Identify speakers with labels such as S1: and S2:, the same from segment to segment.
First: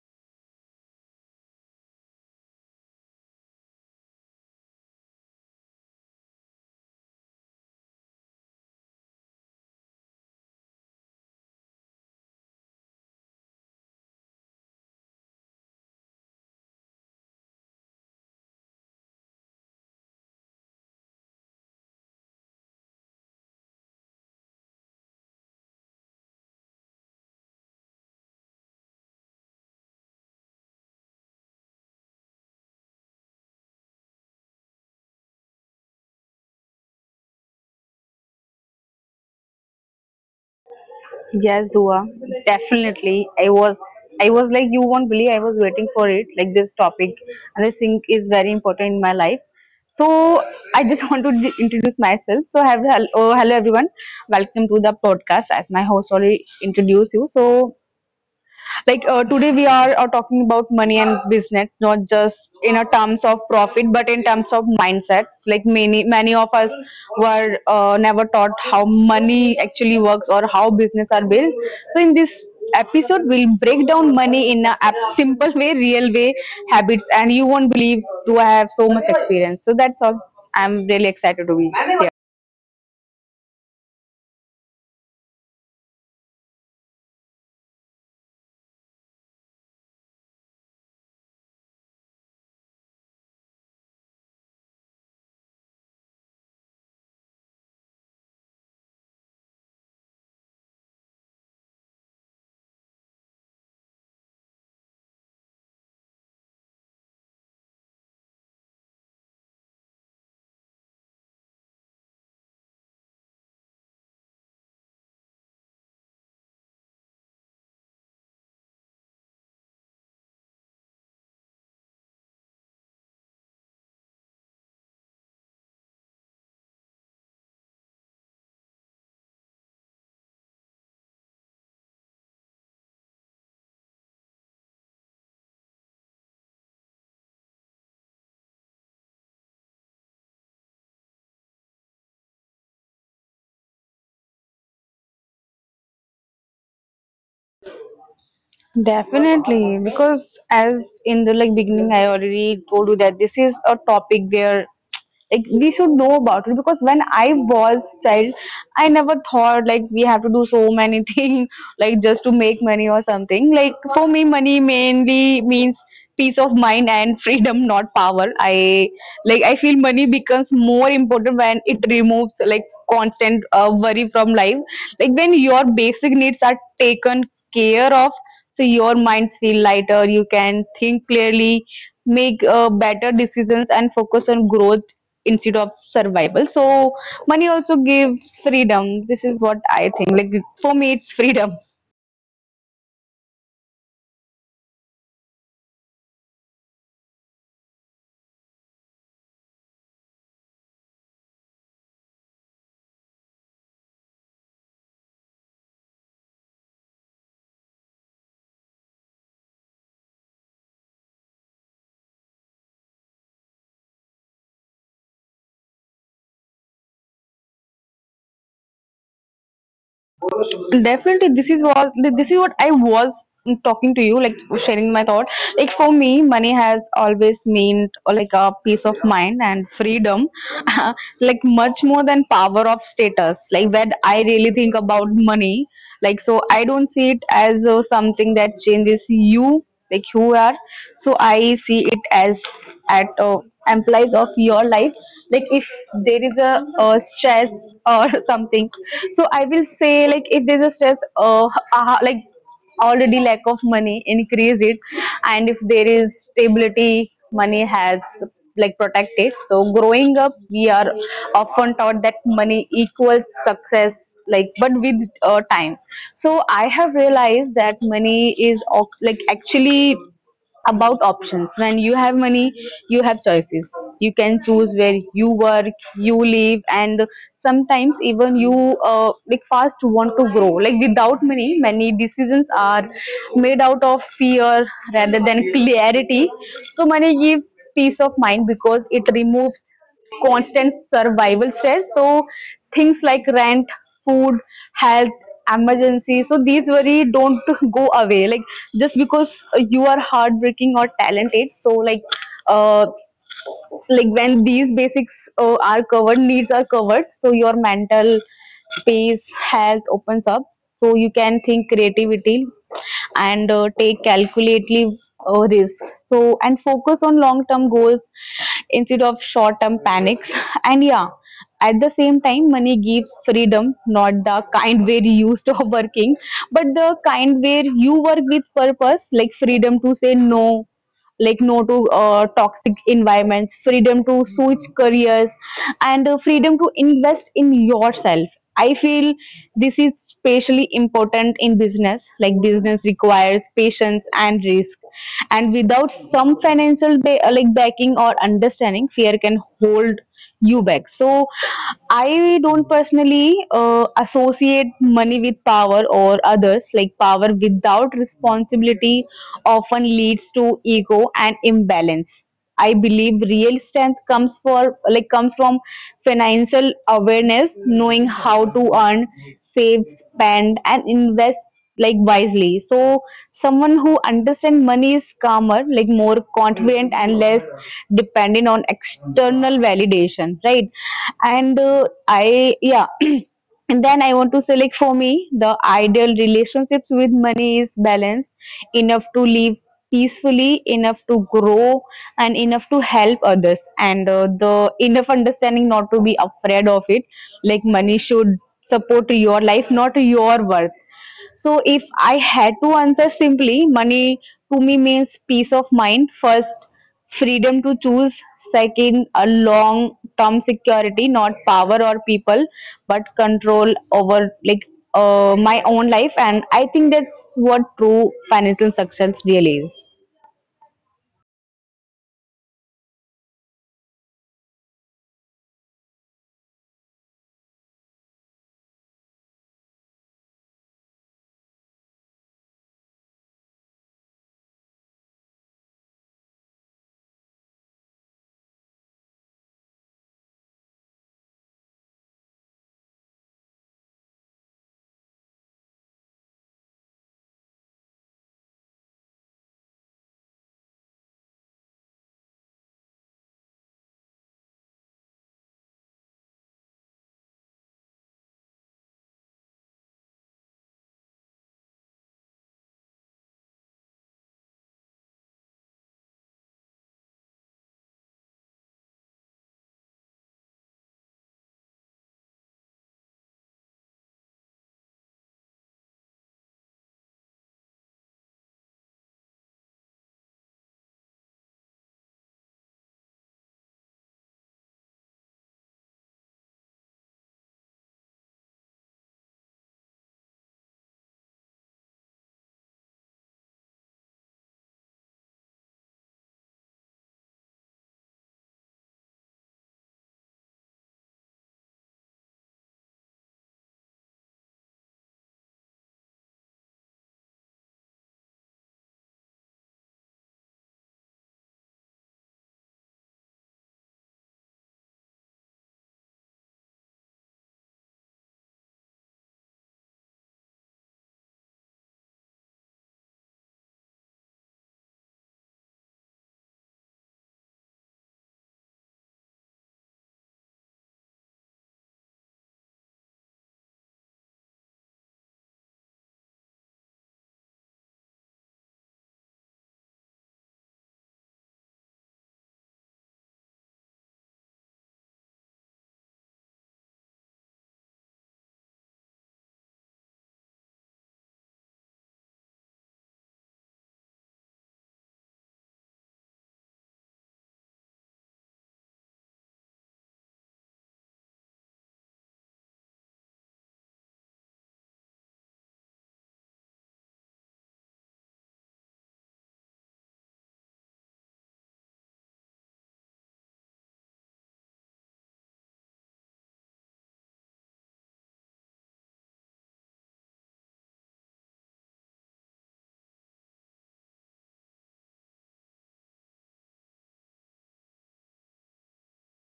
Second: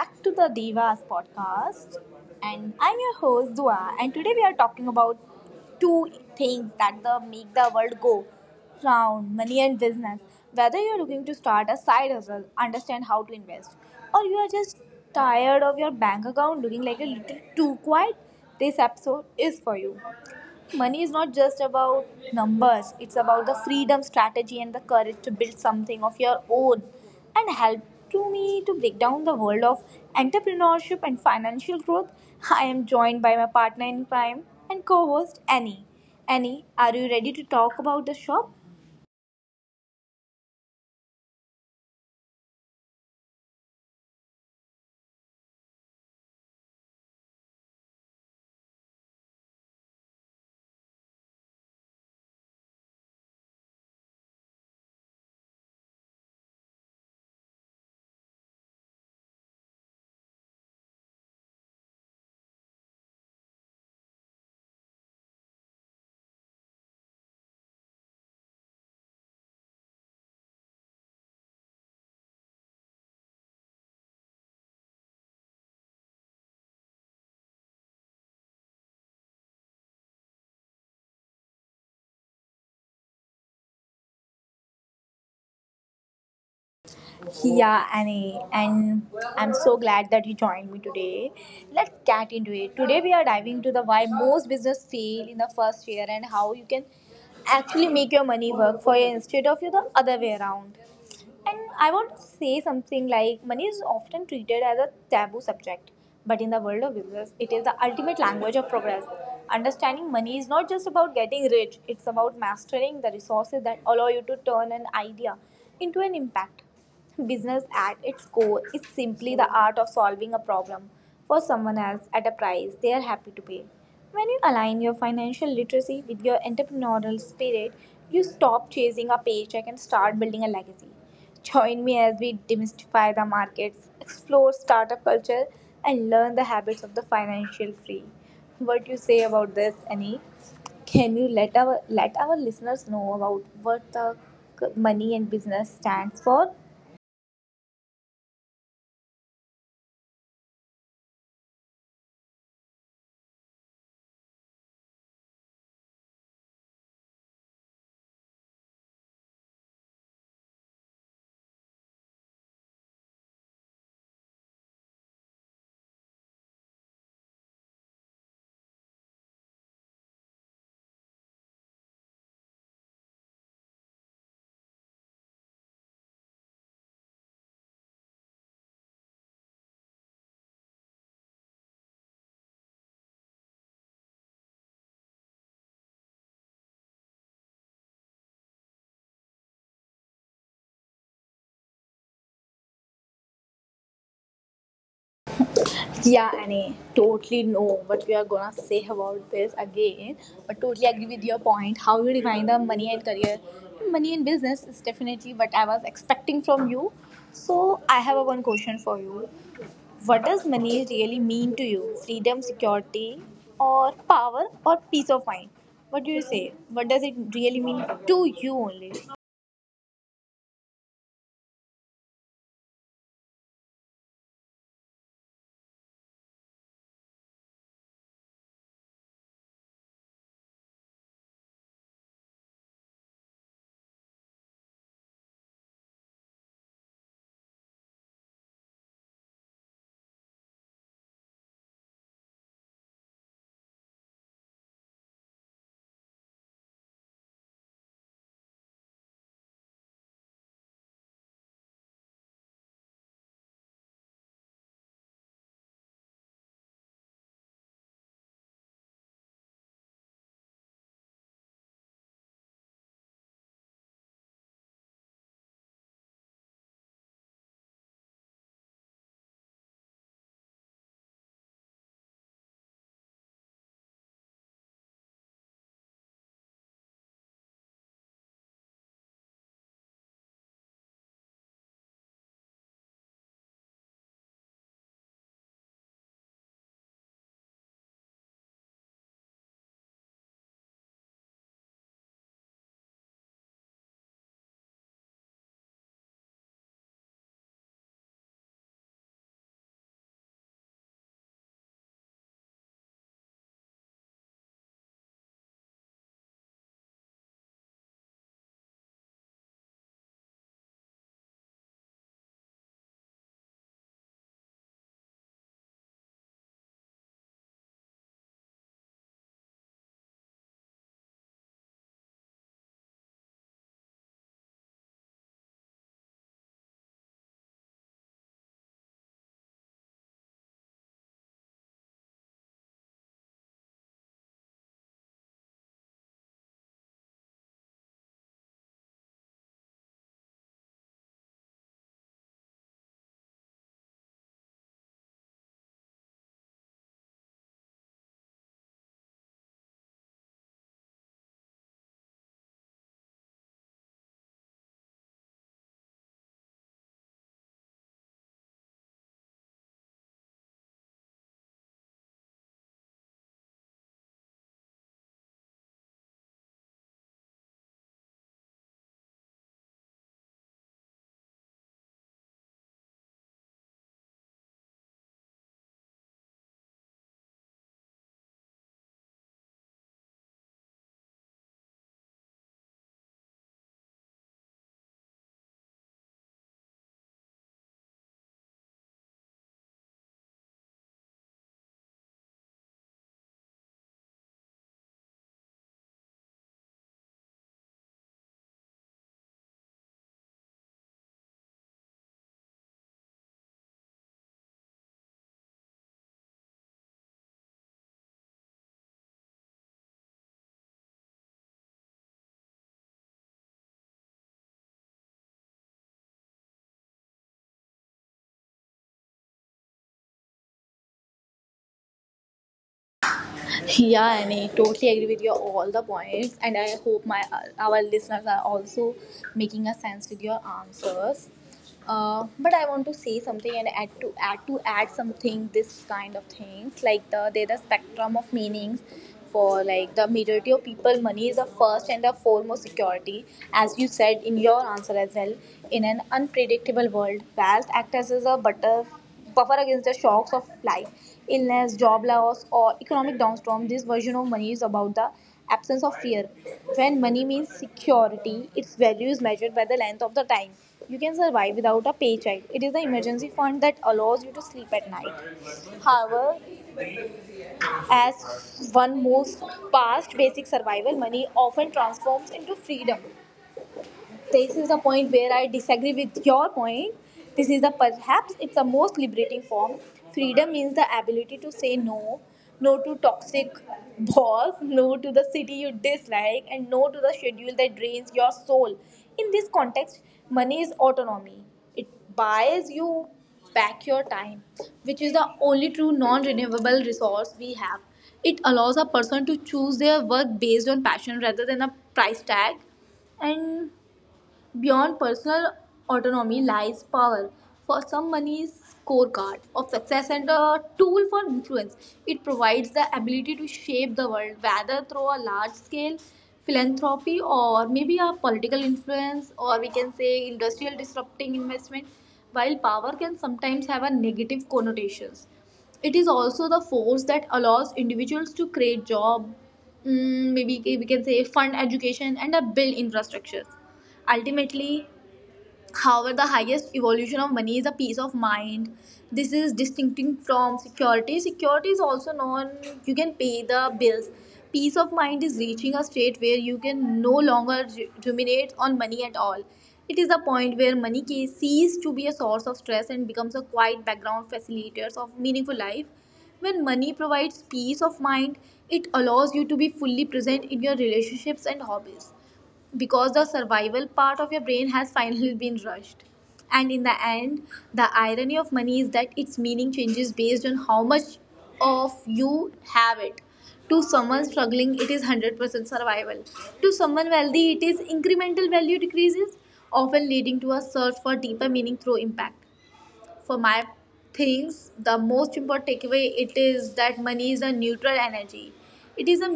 S1: back to the Divas podcast. And I'm your host Dua, and today we are talking about two things that the make the world go round: money and business. Whether you're looking to start a side hustle, understand how to invest, or you are just tired of your bank account looking like a little too quiet, this episode is for you. Money is not just about numbers, it's about the freedom, strategy, and the courage to build something of your own and help to me to break down the world of entrepreneurship and financial growth. I am joined by my partner in crime and co-host Annie. Annie, are you ready to talk about the shop?
S2: Yes, Dua, definitely. I was like, you won't believe I was waiting for it, like this topic, and I think is very important in my life. So I just want to introduce myself. So I have hel- oh, hello everyone, welcome to the podcast. As my host already introduced you, so like today we are talking about money and business, not just in a terms of profit but in terms of mindset, like many of us were never taught how money actually works or how business are built. So in this episode, we'll break down money in a simple way, real way, habits. And you won't believe, do I have so much experience, so that's all. I'm really excited to be here.
S1: Yeah, Annie, and I'm so glad that you joined me today. Let's get into it. Today we are diving into the why most business fail in the first year and how you can actually make your money work for you instead of you the other way around. And I want to say something like money is often treated as a taboo subject, but in the world of business, it is the ultimate language of progress. Understanding money is not just about getting rich, it's about mastering the resources that allow you to turn an idea into an impact. Business at its core is simply the art of solving a problem for someone else at a price they are happy to pay. When you align your financial literacy with your entrepreneurial spirit, you stop chasing a paycheck and start building a legacy. Join me as we demystify the markets, explore startup culture, and learn the habits of the financial free. What you say about this, Annie? Can you let our listeners know about what the money and business stands for?
S2: Definitely, because as in the like beginning, I already told you that this is a topic where like we should know about it. Because when I was child, I never thought like we have to do so many things like just to make money or something. Like for me, money mainly means peace of mind and freedom, not power. I like I feel money becomes more important when it removes like constant worry from life. Like when your basic needs are taken care of, so your minds feel lighter, you can think clearly, make better decisions and focus on growth instead of survival. So money also gives freedom. This is what I think. Like for me, it's freedom.
S1: Yeah, Annie, totally know what we are gonna say about this again, but totally agree with your point. How you define the money and career, money and business is definitely what I was expecting from you. So I have a one question for you. What does money really mean to you? Freedom, security, or power, or peace of mind? What do you say? What does it really mean to you only?
S2: Definitely, this is what, this is what I was talking to you, like sharing my thought. Like for me, money has always meant like a peace of mind and freedom. Like much more than power of status. Like when I really think about money, like, so I don't see it as something that changes you, like who you are. So I see it as at implies of your life. Like if there is a, stress or something, so I will say like if there's a stress, like, already lack of money increase it. And if there is stability, money helps like protect it. So growing up, we are often taught that money equals success. Like but with time, so I have realized that money is like actually about options. When you have money, you have choices. You can choose where you work, you live, and sometimes even you like fast want to grow. Like without money, many decisions are made out of fear rather than clarity. So money gives peace of mind because it removes constant survival stress. So things like rent, food, health, emergency. So these worry don't go away. Like just because you are hardworking or talented. So uh, like when these basics are covered, needs are covered, so your mental space health opens up, so you can think creativity and take calculately risk, so and focus on long term goals instead of short term panics. And yeah, at the same time, money gives freedom, not the kind where you used to working, but the kind where you work with purpose. Like freedom to say no, like no to toxic environments, freedom to switch careers, and freedom to invest in yourself. I feel this is especially important in business. Like business requires patience and risk, and without some financial like backing or understanding, fear can hold UBEC. So I don't personally associate money with power or others. Like power without responsibility often leads to ego and imbalance. I believe real strength comes for like comes from financial awareness, knowing how to earn, save, spend, and invest like wisely. So someone who understands money is calmer, like more confident and less dependent on external validation, right? And I yeah. And then I want to say, like, for me, the ideal relationships with money is balanced enough to live peacefully, enough to grow, and enough to help others, and the enough understanding not to be afraid of it. Like, money should support your life, not your worth. So if I had to answer simply, money to me means peace of mind. First, freedom to choose. Second, a long term security, not power or people, but control over like my own life. And I think that's what true financial success really is.
S1: Yeah, and I totally agree with your all the points, and I hope my our listeners are also making a sense with your answers. But I want to say something and add something. This kind of things like the spectrum of meanings for like the majority of people, money is the first and the foremost security, as you said in your answer as well. In an unpredictable world, wealth acts as a butterfly buffer against the shocks of life, illness, job loss, or economic downstorm. This version of money is about the absence of fear. When money means security, its value is measured by the length of the time you can survive without a paycheck. It is the emergency fund that allows you to sleep at night. However, as one moves past basic survival, money often transforms into freedom. This is the point where I disagree with your point. This is the perhaps it's the most liberating form. Freedom means the ability to say no, no to toxic boss, no to the city you dislike, and no to the schedule that drains your soul. In this context, money is autonomy. It buys you back your time, which is the only true non renewable resource we have. It allows a person to choose their work based on passion rather than a price tag. And beyond personal autonomy lies power. For some, money is scorecard of success and a tool for influence. It provides the ability to shape the world, whether through a large-scale philanthropy or maybe a political influence, or we can say industrial disrupting investment. While power can sometimes have a negative connotations, it is also the force that allows individuals to create job, maybe we can say fund education and a build infrastructures ultimately. However, the highest evolution of money is a peace of mind. This is distinct from security. Security is also known, you can pay the bills. Peace of mind is reaching a state where you can no longer ruminate on money at all. It is the point where money cease to be a source of stress and becomes a quiet background facilitator of meaningful life. When money provides peace of mind, it allows you to be fully present in your relationships and hobbies because the survival part of your brain has finally been rushed. And in the end, the irony of money is that its meaning changes based on how much of you have it. To someone struggling, it is 100% survival. To someone wealthy, it is incremental value decreases, often leading to a search for deeper meaning through impact. For my things, the most important takeaway it is that money is a neutral energy. It is a,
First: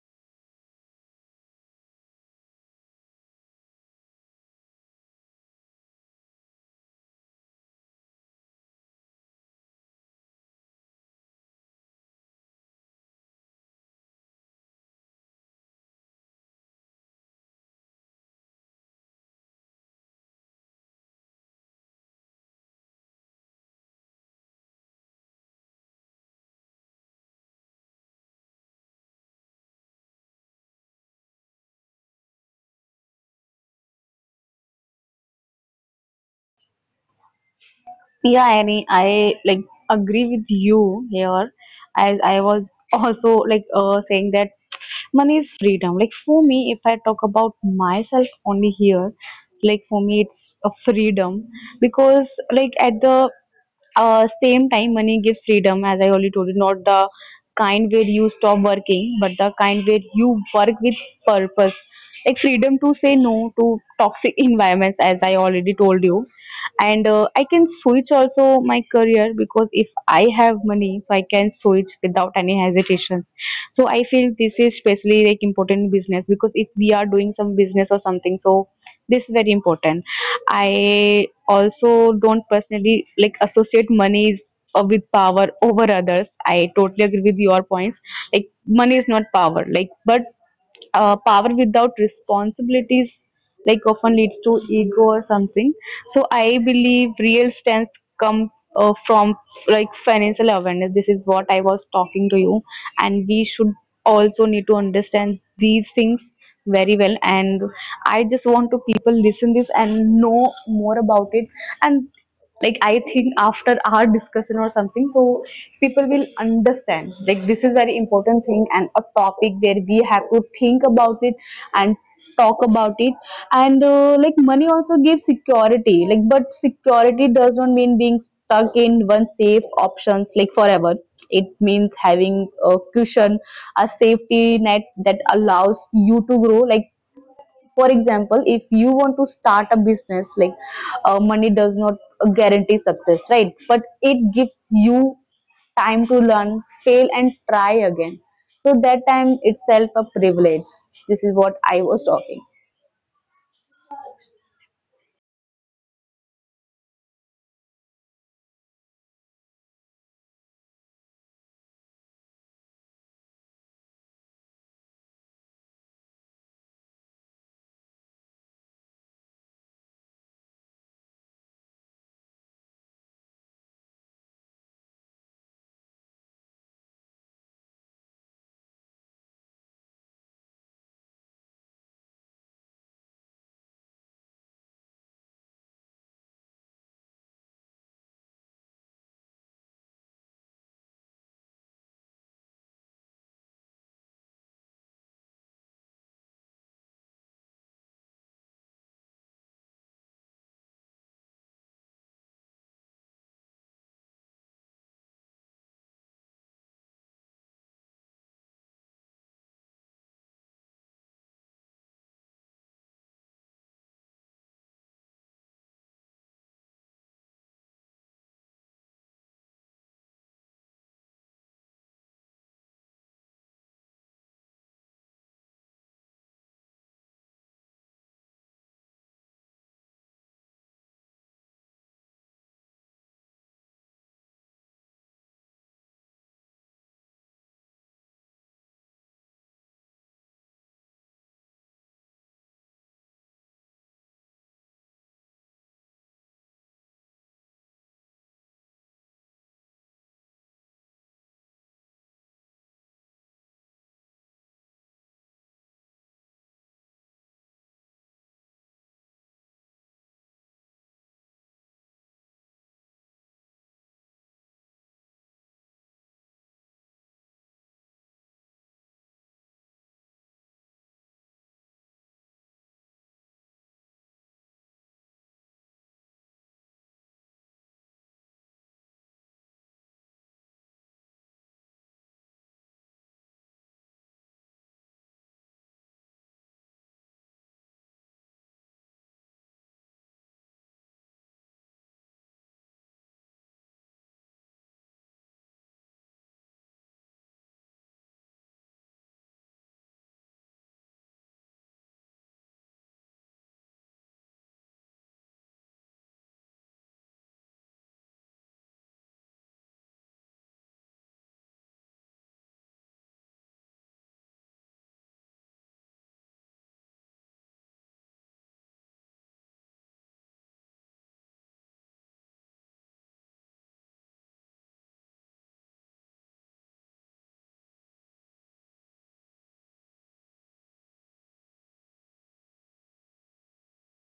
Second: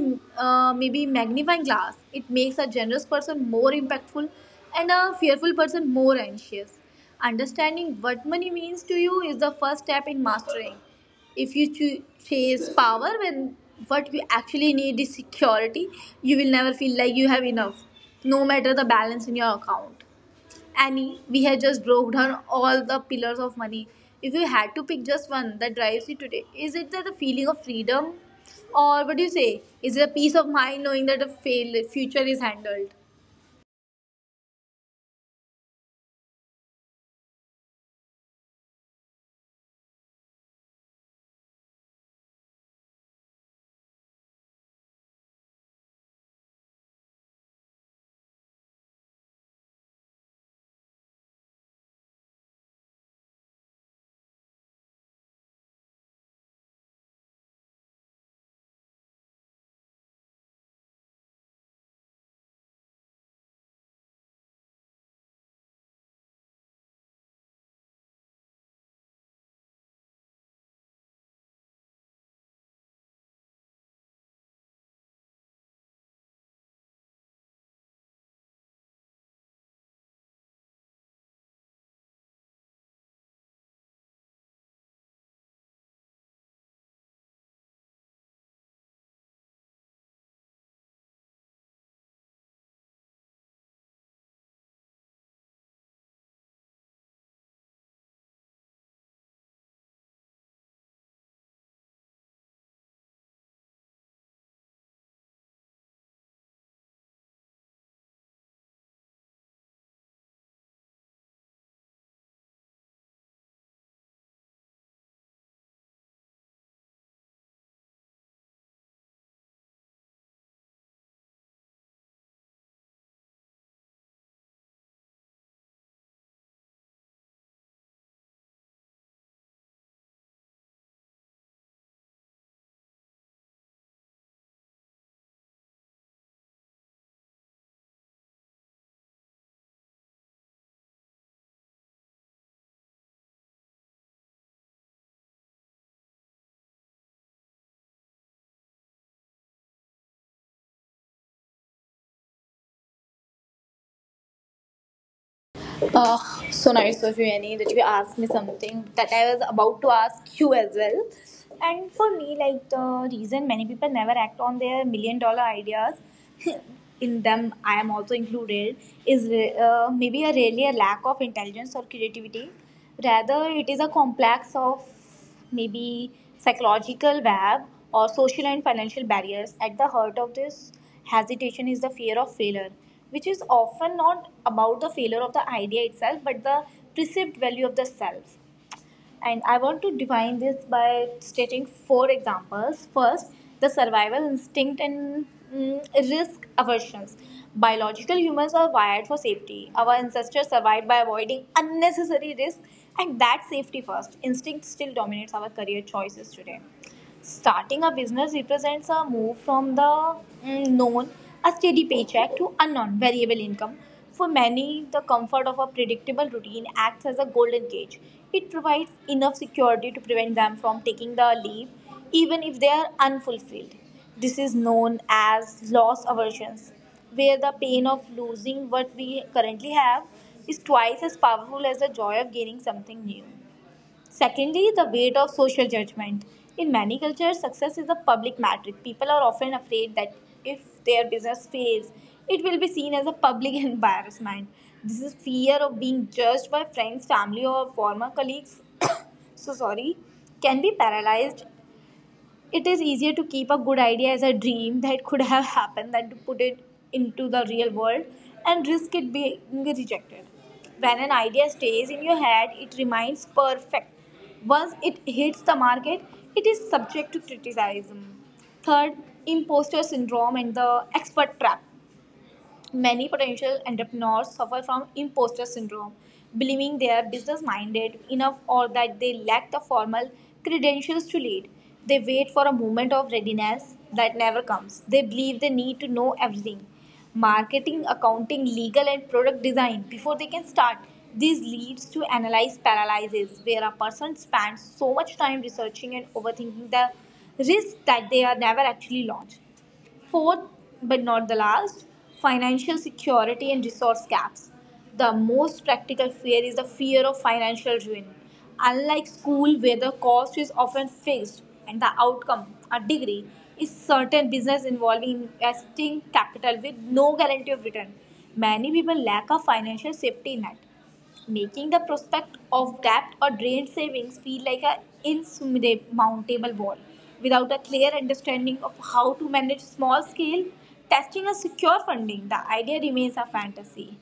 S1: maybe, magnifying glass. It makes a generous person more impactful and a fearful person more anxious. Understanding what money means to you is the first step in mastering. If you chase power when what you actually need is security, you will never feel like you have enough, no matter the balance in your account. Annie, we had just broke down all the pillars of money. If you had to pick just one that drives you today, is it that the feeling of freedom? Or what do you say? Is it a peace of mind knowing that the future is handled?
S2: Yeah, Annie, I like agree with you here. As I was also like saying that money is freedom. Like for me, if I talk about myself only here, like for me, it's a freedom, because like at the same time, money gives freedom, as I already told you, not the kind where you stop working, but the kind where you work with purpose. Like freedom to say no to toxic environments, as I already told you. And I can switch also my career, because if I have money, so I can switch without any hesitations. So I feel this is especially like important in business, because if we are doing some business or something, so this is very important. I also don't personally like associate money with power over others. I totally agree with your points. Like money is not power. Like but power without responsibilities like often leads to ego or something. So I believe real stance come from like financial awareness. This is what I was talking to you. And we should also need to understand these things very well. And I just want to people listen this and know more about it. And like I think after our discussion or something, so people will understand like this is very important thing and a topic where we have to think about it and talk about it. And like money also gives security, like but security does not mean being stuck in one safe options like forever. It means having a cushion, a safety net that allows you to grow. Like for example, if you want to start a business, like money does not guarantee success, right? But it gives you time to learn, fail, and try again. So that time itself a privilege. This is what I was talking.
S1: Uh, so nice of you, Annie, that you asked me something that I was about to ask you as well. And for me, like the reason many people never act on their $1,000,000 ideas, in them I am also included, is maybe a really a lack of intelligence or creativity. Rather, it is a complex of maybe psychological web or social and financial barriers. At the heart of this hesitation is the fear of failure, which is often not about the failure of the idea itself, but the perceived value of the self. And I want to define this by stating four examples. First, the survival instinct and, risk aversions. Biological humans are wired for safety. Our ancestors survived by avoiding unnecessary risk and that safety first. Instinct still dominates our career choices today. Starting a business represents a move from the, known, a steady paycheck, to unknown, variable income. For many, the comfort of a predictable routine acts as a golden cage. It provides enough security to prevent them from taking the leap, even if they are unfulfilled. This is known as loss aversions, where the pain of losing what we currently have is twice as powerful as the joy of gaining something new. Secondly, the weight of social judgment. In many cultures, success is a public metric. People are often afraid that if their business fails, it will be seen as a public embarrassment. This is fear of being judged by friends, family, or former colleagues. So sorry, can be paralyzed. It is easier to keep a good idea as a dream that could have happened than to put it into the real world and risk it being rejected. When an idea stays in your head, it remains perfect. Once it hits the market, it is subject to criticism. Third, imposter syndrome and the expert trap. Many potential entrepreneurs suffer from imposter syndrome, believing they are business minded enough or that they lack the formal credentials to lead. They wait for a moment of readiness that never comes. They believe they need to know everything: marketing, accounting, legal, and product design before they can start. This leads to analyze paralysis, where a person spends so much time researching and overthinking the risk that they are never actually launched. Fourth, but not the last, financial security and resource gaps. The most practical fear is the fear of financial ruin. Unlike school, where the cost is often fixed and the outcome, a degree, is certain, business involving investing capital with no guarantee of return, many people lack a financial safety net, making the prospect of debt or drained savings feel like an insurmountable wall. Without a clear understanding of how to manage small scale testing a secure funding, the idea remains a fantasy.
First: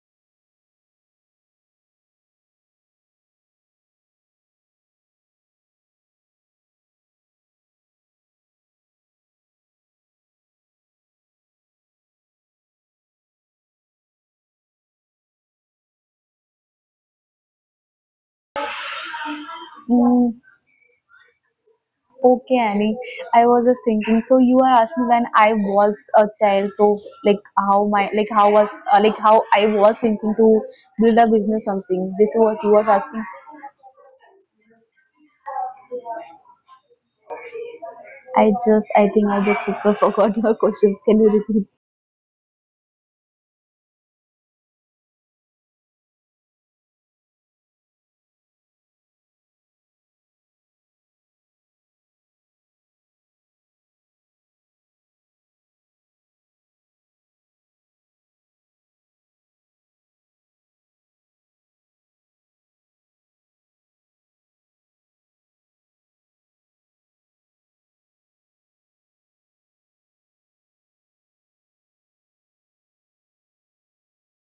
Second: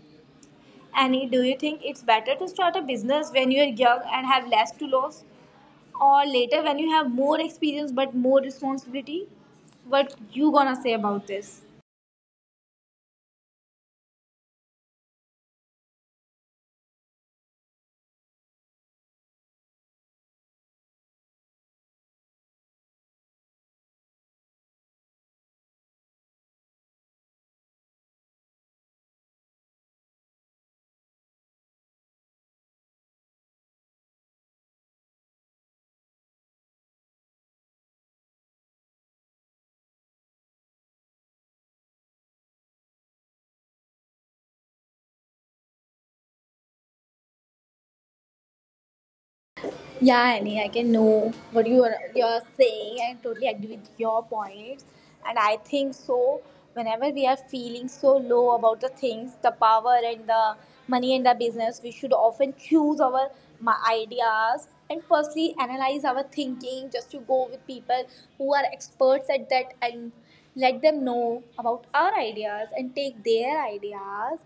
S1: Annie, do you think it's better to start a business when you're young and have less to lose, or later when you have more experience but more responsibility? What you gonna say about this?
S2: Hmm. Okay, Annie. I was just thinking. So you are asking when I was a child. So like how was like how I was thinking to build a business something. This is what you was asking. I think I just forgot your questions. Can you repeat?
S1: Yeah, Annie, I can know what you're saying. I totally agree with your points. And I think so whenever we are feeling so low about the things, the power and the money and the business, we should often choose our ideas and firstly analyze our thinking just to go with people who are experts at that and let them know about our ideas and take their ideas.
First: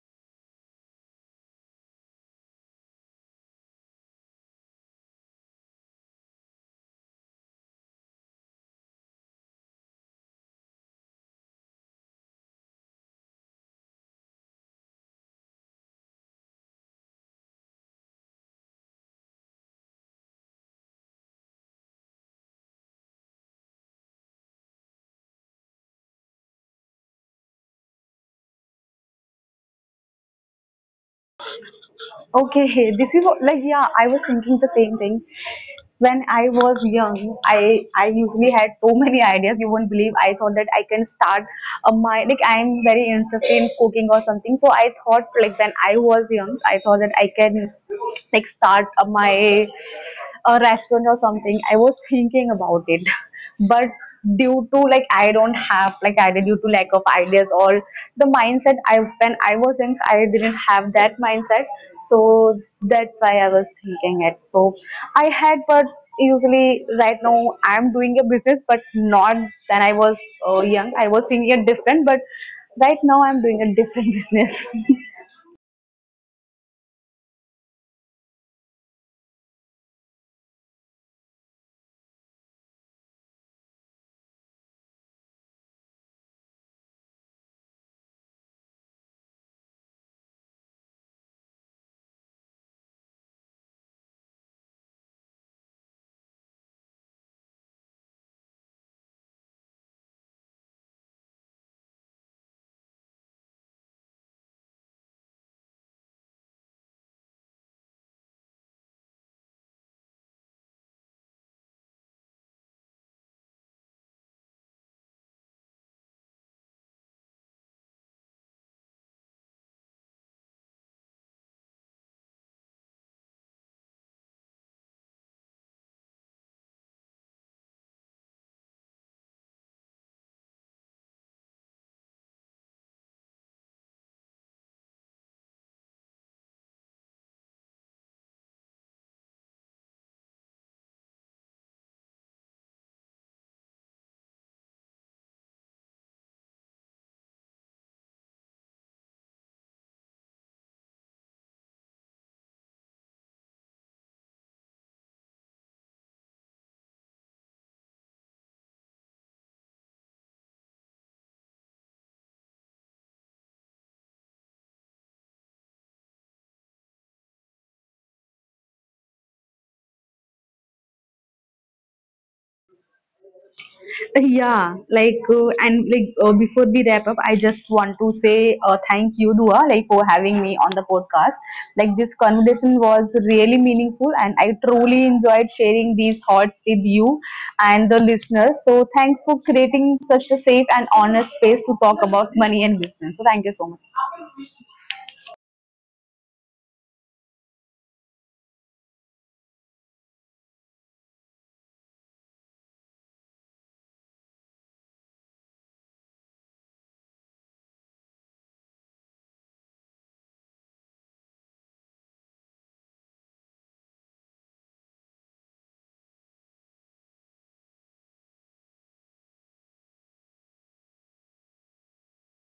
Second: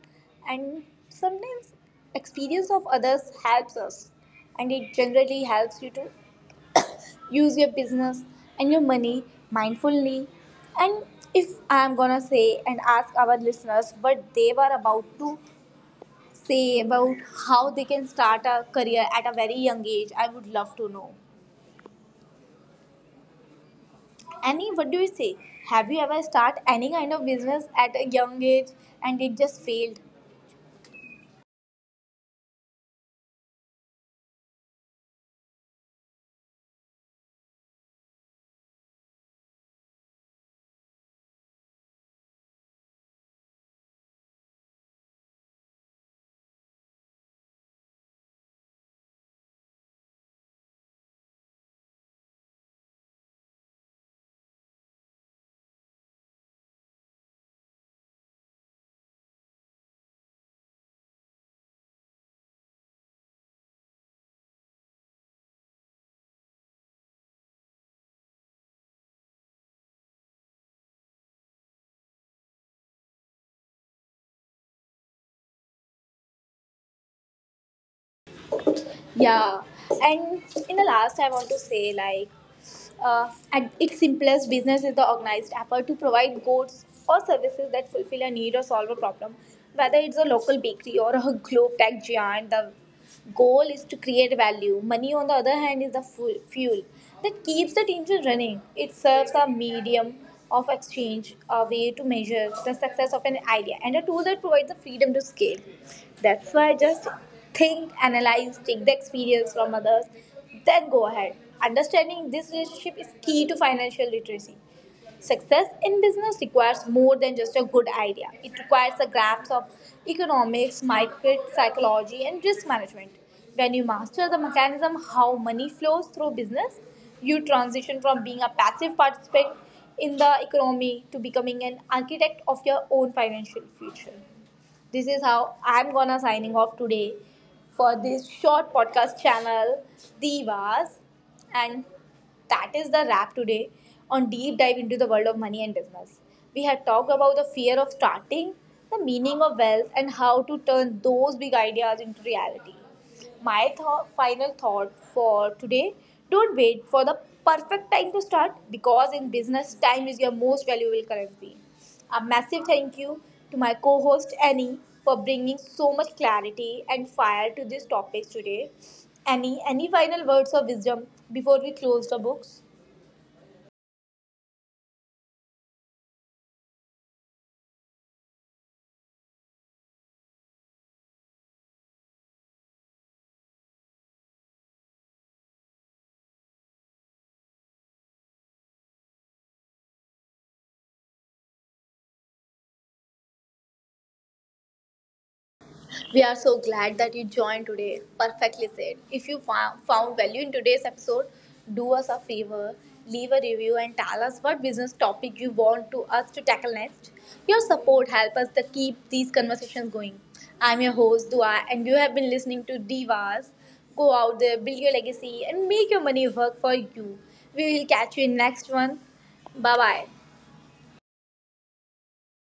S1: And sometimes experience of others helps us, and it generally helps you to use your business and your money mindfully. And if I'm gonna say and ask our listeners what they were about to say about how they can start a career at a very young age, I would love to know. Annie, what do you say? Have you ever start any kind of business at a young age and it just failed?
S2: Okay, hey, this is like yeah, I was thinking the same thing. When I was young, I usually had so many ideas. You won't believe. I thought that I can start a my like I'm very interested in cooking or something. So I thought like when I was young, I thought that I can like start my a restaurant or something. I was thinking about it. But due to like I don't have like I due to lack of ideas or the mindset, I when I was young, I didn't have that mindset. So that's why I was thinking it. So I had. But usually right now, I'm doing a business, but not when I was young. I was thinking it different, but right now I'm doing a different business.
S1: Yeah. And in the last I want to say like, at its simplest, business is the organized effort to provide goods or services that fulfill a need or solve a problem. Whether it's a local bakery or a globe tech giant, the goal is to create value. Money, on the other hand, is the fuel that keeps the engine running. It serves a medium of exchange, a way to measure the success of an idea, and a tool that provides the freedom to scale. That's why just think, analyze, take the experience from others, then go ahead. Understanding this relationship is key to financial literacy. Success in business requires more than just a good idea. It requires a grasp of economics, market psychology, and risk management. When you master the mechanism how money flows through business, you transition from being a passive participant in the economy to becoming an architect of your own financial future. This is how I'm gonna signing off today for this short podcast channel, Divas. And that is the wrap today on deep dive into the world of money and business. We had talked about the fear of starting, the meaning of wealth, and how to turn those big ideas into reality. My final thought for today: don't wait for the perfect time to start because in business, time is your most valuable currency. A massive thank you to my co host Annie for bringing so much clarity and fire to these topics today. Annie, any final words of wisdom before we close the books?
S2: Yeah, like and like before we wrap up, I just want to say thank you, Dua, like for having me on the podcast. Like this conversation was really meaningful, and I truly enjoyed sharing these thoughts with you and the listeners. So thanks for creating such a safe and honest space to talk about money and business. So thank you so much.
S1: We are so glad that you joined today. Perfectly said. If you found value in today's episode, do us a favor, leave a review, and tell us what business topic you want to us to tackle next. Your support helps us to keep these conversations going. I'm your host Dua, and you have been listening to Divas. Go out there, build your legacy, and make your money work for you. We will catch you in next one. Bye bye.